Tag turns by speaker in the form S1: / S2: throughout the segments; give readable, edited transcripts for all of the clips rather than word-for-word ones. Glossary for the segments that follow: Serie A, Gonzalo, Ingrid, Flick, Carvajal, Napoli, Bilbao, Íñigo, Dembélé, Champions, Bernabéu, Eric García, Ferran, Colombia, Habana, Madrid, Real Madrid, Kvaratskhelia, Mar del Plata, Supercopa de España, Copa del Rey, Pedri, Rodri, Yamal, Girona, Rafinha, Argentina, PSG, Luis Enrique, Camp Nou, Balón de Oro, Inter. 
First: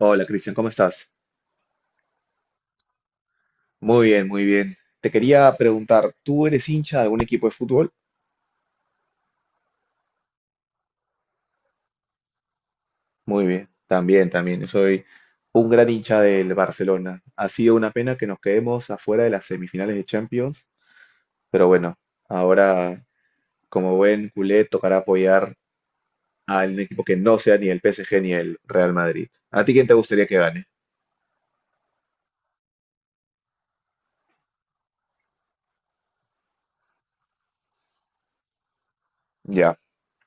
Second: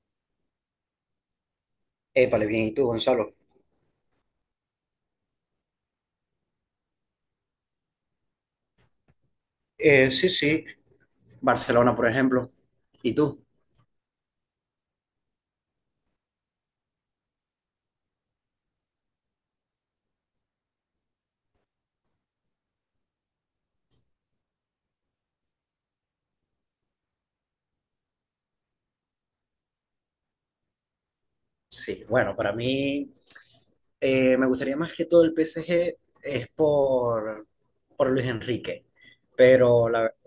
S1: Hola Cristian, ¿cómo estás?
S2: Épale, bien, ¿y tú, Gonzalo?
S1: Muy bien, muy bien. Te quería preguntar, ¿tú eres hincha de algún equipo de fútbol?
S2: Sí, sí, Barcelona, por ejemplo. ¿Y tú?
S1: Muy bien, también. Yo soy un gran hincha del Barcelona. Ha sido una pena que nos quedemos afuera de las semifinales de Champions, pero bueno, ahora como buen culé tocará apoyar a un equipo que no sea ni el PSG ni el Real Madrid. ¿A ti quién te gustaría que gane?
S2: Sí, bueno, para mí me gustaría más que todo el PSG, es por Luis Enrique,
S1: Ya.
S2: pero la verdad,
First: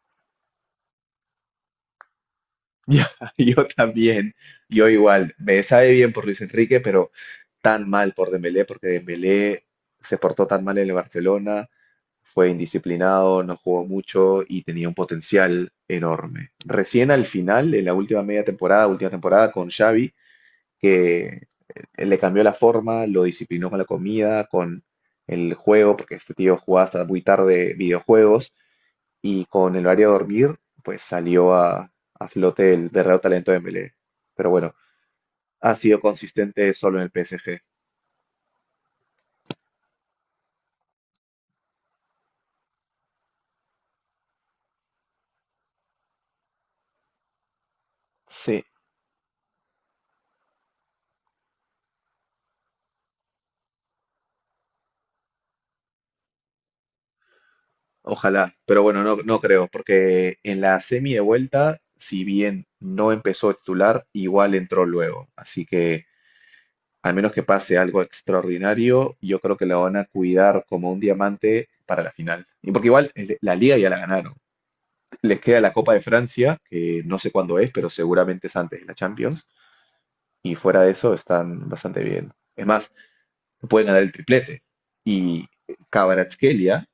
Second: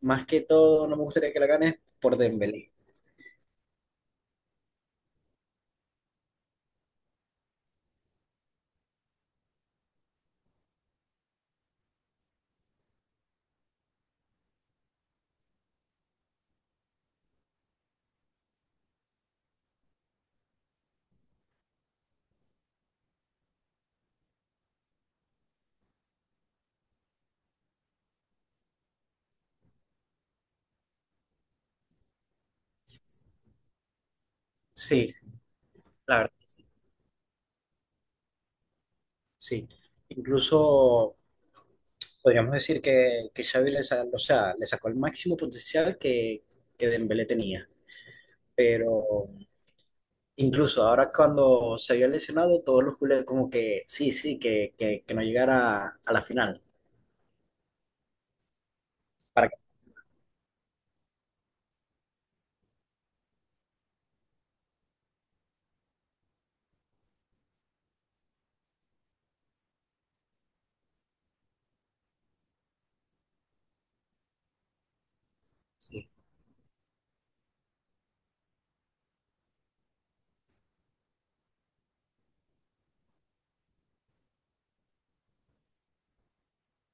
S2: más que todo no me gustaría que la ganes por Dembélé.
S1: Yo, yo también, yo igual. Me sabe bien por Luis Enrique, pero tan mal por Dembélé, porque Dembélé se portó tan mal en el Barcelona, fue indisciplinado, no jugó mucho y tenía un potencial enorme. Recién al final, en la última media temporada, última temporada con Xavi, que le cambió la forma, lo disciplinó con la comida, con el juego, porque este tío jugaba hasta muy tarde videojuegos y con el área de dormir, pues salió a flote el verdadero talento de Dembélé. Pero bueno,
S2: Sí, sí,
S1: ha sido
S2: la verdad,
S1: consistente solo en el PSG.
S2: sí. Incluso podríamos decir que Xavi o sea, le sacó el máximo potencial que Dembélé tenía,
S1: Sí,
S2: pero incluso ahora cuando se había lesionado, todos los culés como que sí, sí, que no llegara a la final.
S1: ojalá. Pero bueno, no, no
S2: Para que,
S1: creo, porque en la semi de vuelta, si bien no empezó titular, igual entró luego. Así que, al menos que pase algo extraordinario, yo creo que la van a cuidar como un diamante para la final. Y porque igual la liga ya la ganaron. Les queda la Copa de
S2: sí,
S1: Francia, que no sé cuándo es, pero seguramente es antes de la Champions. Y fuera de eso están bastante bien. Es más, pueden ganar el triplete. Y Kvaratskhelia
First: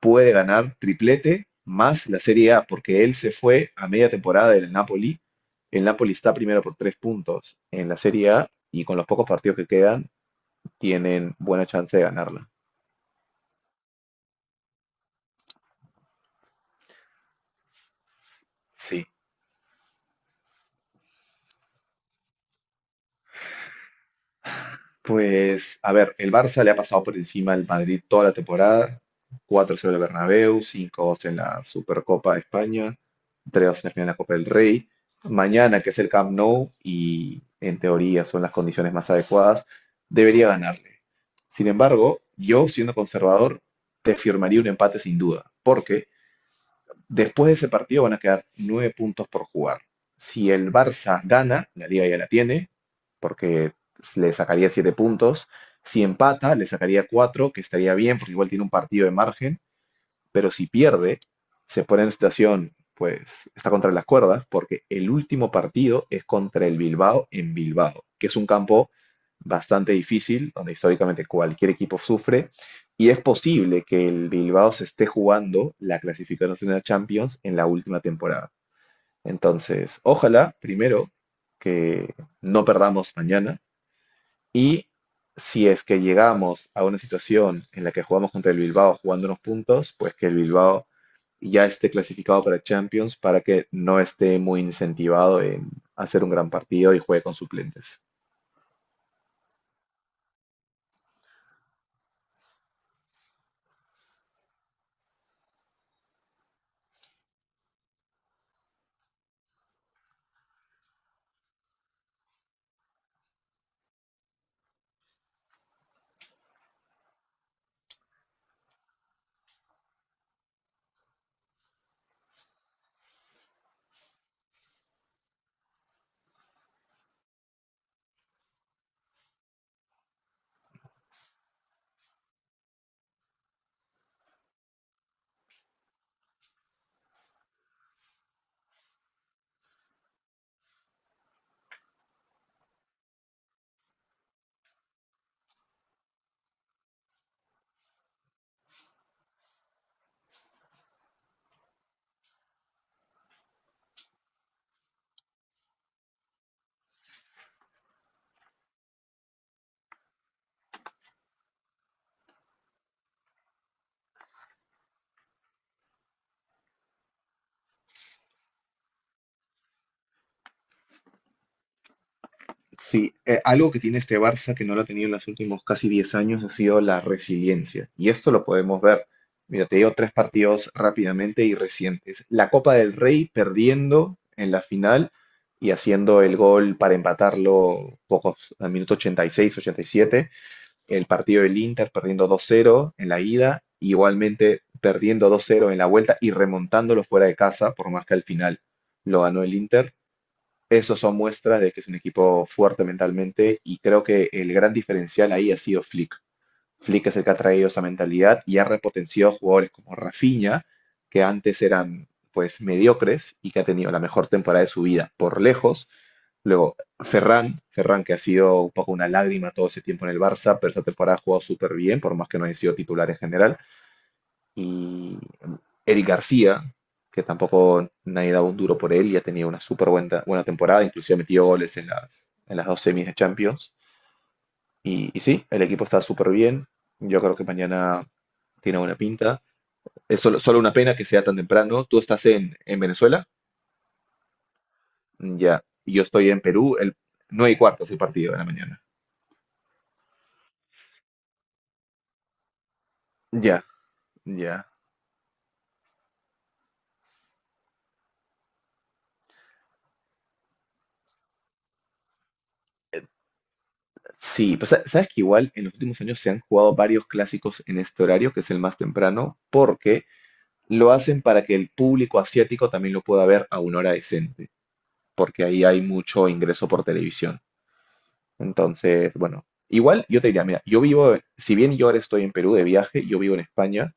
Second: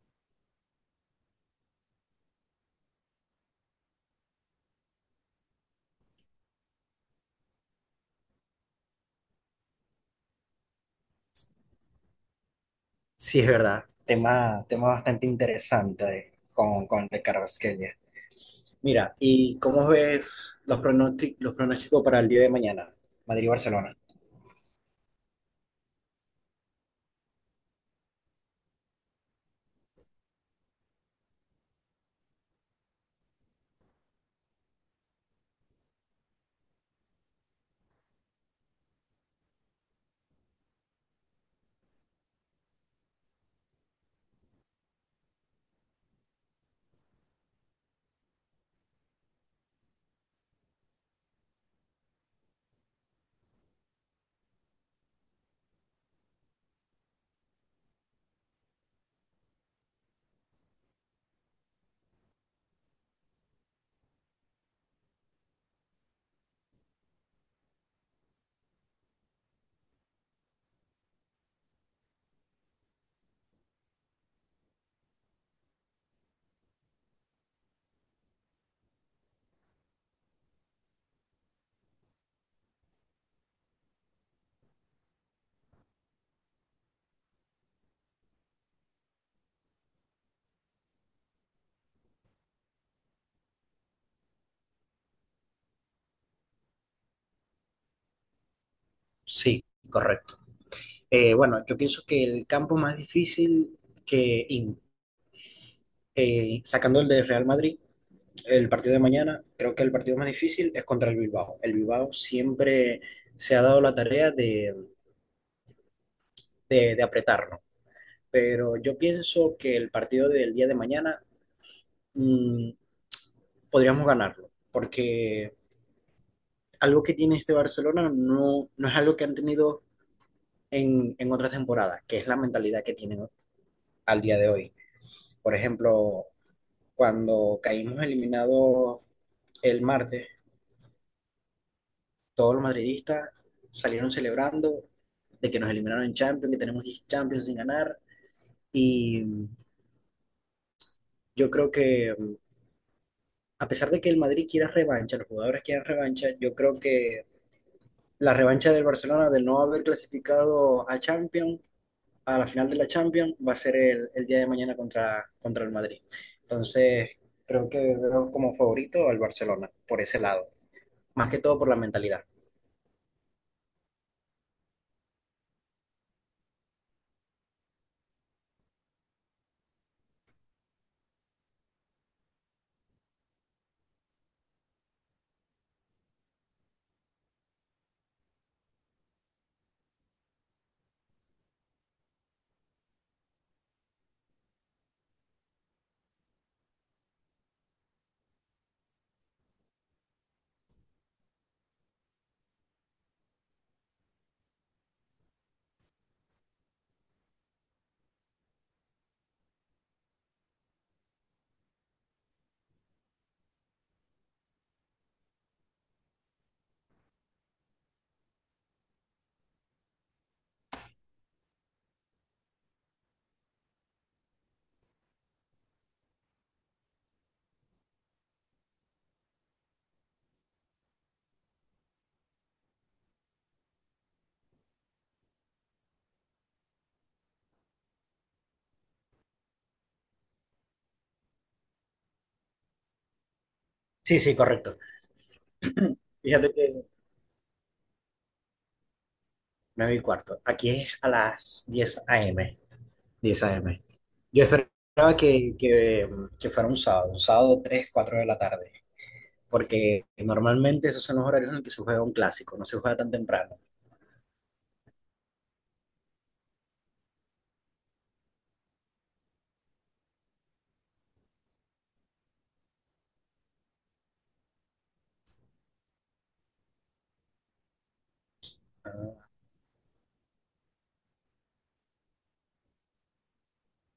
S1: puede ganar triplete más la Serie A, porque él se fue a media temporada del Napoli. El Napoli está primero por 3 puntos en la Serie A y con los pocos partidos que quedan tienen buena chance de ganarla.
S2: sí, es verdad. Tema bastante interesante con el de Carvajal.
S1: Sí,
S2: Mira, ¿y cómo ves los pronósticos para el día de mañana? Madrid-Barcelona.
S1: pues, a ver, el Barça le ha pasado por encima al Madrid toda la temporada. Cuatro 0 en el Bernabéu, cinco 2 en la Supercopa de España, tres 2 en la final de la Copa del Rey. Mañana, que es el Camp Nou, y en teoría son las condiciones más adecuadas, debería ganarle. Sin embargo, yo, siendo conservador, te firmaría un empate sin duda, porque después de ese partido van a quedar 9 puntos por jugar. Si el Barça gana, la liga ya la tiene, porque le sacaría 7 puntos. Si empata, le sacaría cuatro, que estaría bien, porque igual tiene un partido de margen. Pero si pierde, se pone en situación, pues está contra las cuerdas, porque el último partido es contra el Bilbao en Bilbao, que es un campo bastante difícil, donde históricamente cualquier equipo sufre, y es posible que el Bilbao se esté jugando la clasificación de la Champions en la última temporada. Entonces, ojalá, primero, que no perdamos mañana, y si es que llegamos a una situación en la que jugamos contra el Bilbao jugando unos puntos, pues que el Bilbao ya esté clasificado para Champions para que no esté muy incentivado en hacer un gran partido y juegue con suplentes.
S2: Sí, correcto. Bueno, yo pienso que el campo más difícil que, in- sacando el de Real Madrid, el partido de mañana, creo que el partido más difícil es contra el Bilbao. El Bilbao siempre se ha dado la tarea de apretarlo, pero yo pienso que el partido del día de mañana mm, podríamos ganarlo, porque algo que tiene este Barcelona, no, no es algo que han tenido en otras temporadas, que es la mentalidad que tienen al día de hoy. Por ejemplo, cuando caímos eliminados el martes, todos los madridistas salieron celebrando de que nos eliminaron en Champions, que tenemos 10 Champions sin ganar. Y yo creo que, a pesar de que el Madrid quiera revancha, los jugadores quieran revancha, yo creo que la revancha del Barcelona de no haber clasificado a Champions, a la final de la Champions, va a ser el día de mañana contra el Madrid. Entonces, creo que veo como favorito al Barcelona, por ese lado, más que todo por la mentalidad.
S1: Sí, algo que tiene este Barça que no lo ha tenido en los últimos casi 10 años ha sido la resiliencia. Y esto lo podemos ver. Mira, te digo tres partidos rápidamente y recientes. La Copa del Rey perdiendo en la final y haciendo el gol para empatarlo pocos, al minuto 86, 87. El partido del Inter perdiendo 2-0 en la ida, igualmente perdiendo 2-0 en la vuelta y remontándolo fuera de casa, por más que al final lo ganó el Inter. Eso son muestras de que es un equipo fuerte mentalmente y creo que el gran diferencial ahí ha sido Flick. Flick es el que ha traído esa mentalidad y ha repotenciado jugadores como Rafinha, que antes eran pues mediocres y que ha tenido la mejor temporada de su vida por lejos. Luego Ferran, Ferran que ha sido un poco una lágrima todo ese tiempo en el Barça, pero esta temporada ha jugado súper bien, por más que no haya sido titular en general, y Eric García, que tampoco nadie daba un duro por él, ya tenía una súper buena, buena temporada, inclusive metió goles en en las dos semis de Champions. Y sí, el equipo está súper bien. Yo creo que mañana tiene buena pinta. Es solo una pena que sea tan temprano. Tú estás en Venezuela,
S2: Sí, sí, correcto.
S1: ya. Y yo estoy en
S2: Fíjate
S1: Perú,
S2: que
S1: el 9 y cuarto es el partido de la mañana.
S2: 9 y cuarto. Aquí es a las diez a m diez a
S1: Ya,
S2: m Yo
S1: ya.
S2: esperaba que fuera un sábado, 3 4 de la tarde, porque normalmente esos son los horarios en los que se juega un clásico, no se juega tan temprano.
S1: Sí, pues sabes que igual en los últimos años se han jugado varios clásicos en este horario, que es el más temprano, porque lo hacen para que el público asiático también lo pueda ver a una hora decente, porque ahí hay mucho ingreso por televisión. Entonces,
S2: Ah,
S1: bueno, igual yo te diría, mira, yo vivo, si bien yo ahora estoy en Perú de viaje, yo vivo en España,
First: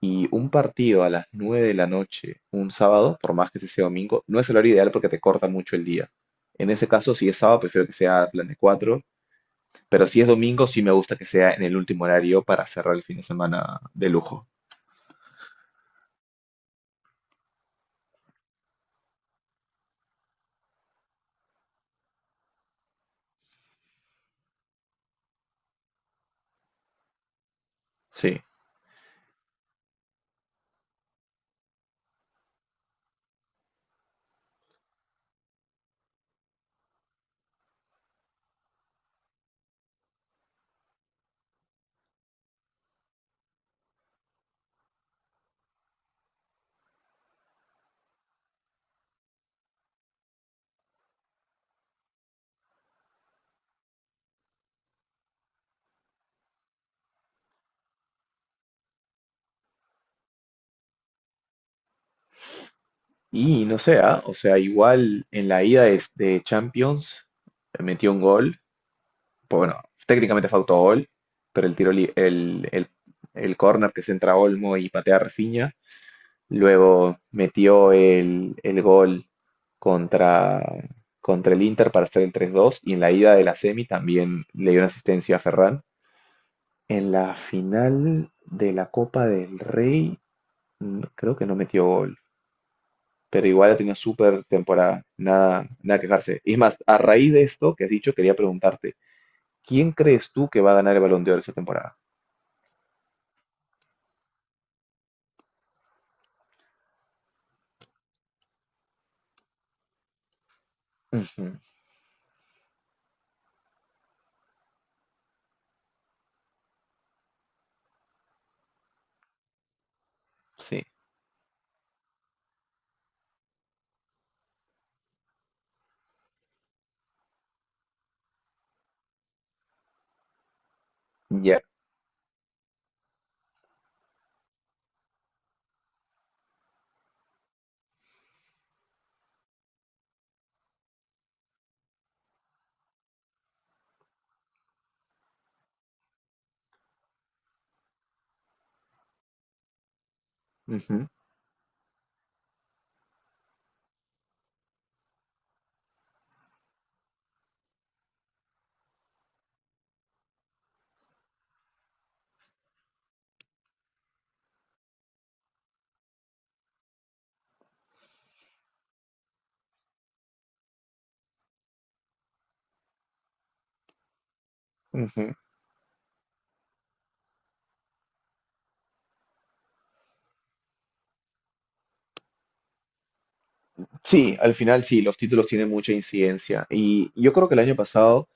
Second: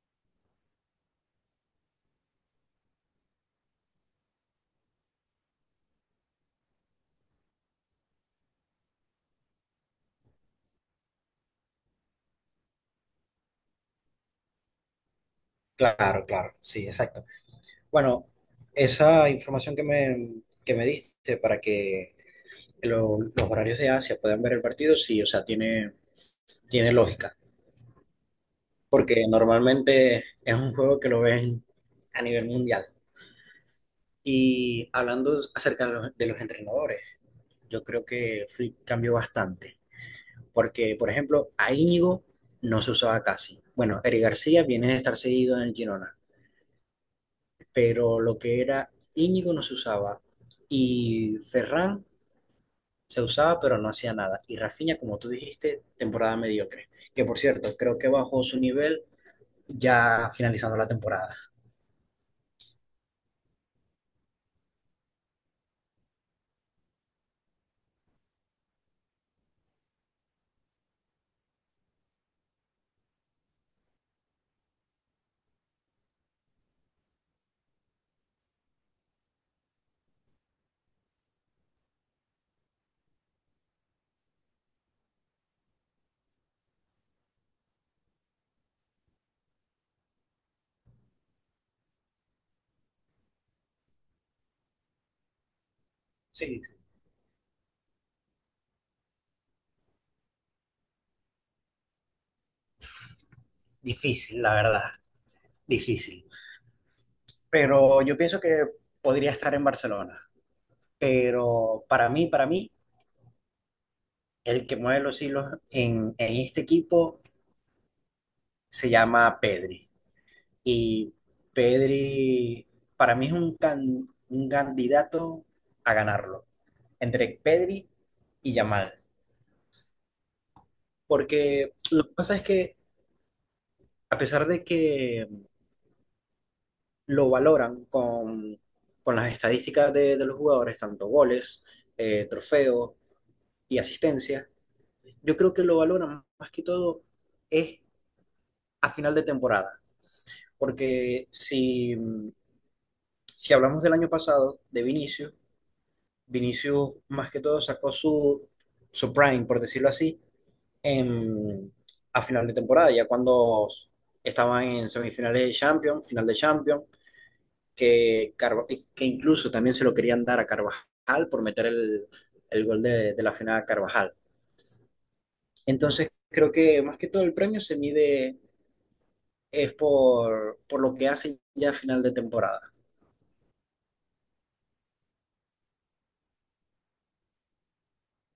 S1: y un partido a las 9 de la noche, un sábado, por más que ese sea domingo, no es el horario ideal porque te corta mucho el día. En ese caso, si es sábado, prefiero que sea plan de cuatro, pero si es domingo, sí me gusta que sea en el último horario para cerrar el fin de semana de lujo.
S2: claro, claro, sí, exacto. Bueno, esa información que me diste para que los horarios de Asia puedan ver el partido, sí, o sea, tiene lógica,
S1: Sí.
S2: porque normalmente es un juego que lo ven a nivel mundial. Y hablando acerca de los entrenadores, yo creo que Flick cambió bastante, porque, por ejemplo, a Íñigo no se usaba casi. Bueno, Eric García viene de estar seguido en el Girona, pero lo que era Íñigo no se usaba, y Ferran se usaba pero no hacía nada. Y Rafinha, como tú dijiste, temporada mediocre, que por cierto, creo que bajó su nivel ya finalizando la temporada.
S1: Y no sé, ah, o sea, igual en la ida de Champions metió un gol. Pues bueno, técnicamente fue autogol, pero el tiro, el córner que centra Olmo y patea Rafinha. Luego metió el gol contra, contra el Inter para hacer el 3-2. Y en la ida de la semi también le dio una asistencia a Ferran. En la final de la Copa del Rey, creo que no metió gol. Pero igual ha tenido súper temporada, nada, nada quejarse. Y es
S2: Sí,
S1: más, a raíz de esto que has dicho, quería preguntarte, ¿quién crees tú que va a ganar el Balón de Oro esta temporada?
S2: difícil, la verdad, difícil. Pero yo pienso que podría estar en Barcelona.
S1: Ujú.
S2: Pero para mí, el que mueve los hilos en este equipo se llama Pedri.
S1: Sí,
S2: Y Pedri, para mí, es un candidato a ganarlo, entre Pedri y Yamal.
S1: ya.
S2: Porque lo que pasa es que, a pesar de que lo valoran con las estadísticas de los jugadores, tanto goles, trofeos y asistencia, yo creo que lo valoran más que todo es a final de temporada.
S1: Ujú,
S2: Porque si hablamos del año pasado, de Vinicius, Vinicius más que todo sacó su prime, por decirlo así, en, a final de temporada, ya cuando estaban en semifinales de Champions, final de Champions, que incluso también se lo querían dar a Carvajal por meter el gol de la final a Carvajal.
S1: ujú.
S2: Entonces creo que más que todo el premio se mide es por lo que hacen ya a final de temporada.
S1: Sí, al final sí, los títulos tienen mucha incidencia. Y yo creo que el año pasado,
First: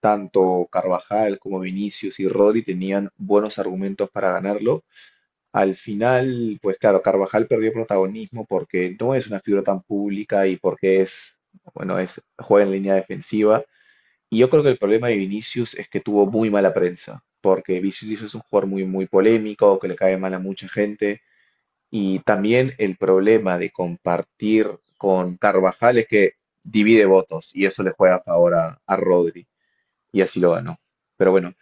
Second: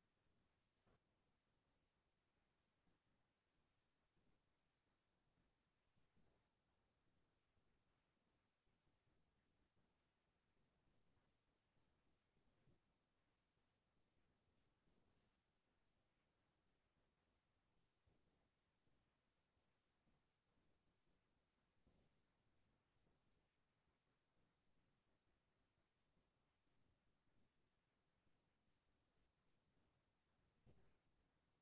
S1: tanto Carvajal como Vinicius y Rodri tenían buenos argumentos para ganarlo. Al final, pues claro, Carvajal perdió protagonismo porque no es una figura tan pública y porque es, bueno, es, juega en línea defensiva. Y yo creo que el problema de Vinicius es que tuvo muy mala prensa, porque Vinicius es un jugador muy, muy polémico, que le cae mal a mucha gente. Y también el problema de compartir con Carvajal es que divide votos y eso le juega a favor a Rodri y así lo ganó. Pero bueno,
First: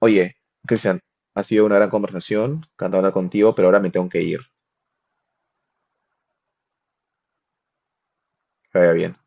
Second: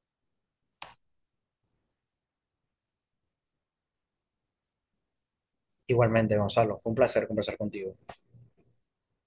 S1: oye, Cristian, ha sido una gran conversación, encantado de hablar contigo, pero ahora me tengo que ir.
S2: Igualmente, Gonzalo, fue un placer conversar contigo.
S1: Que vaya bien.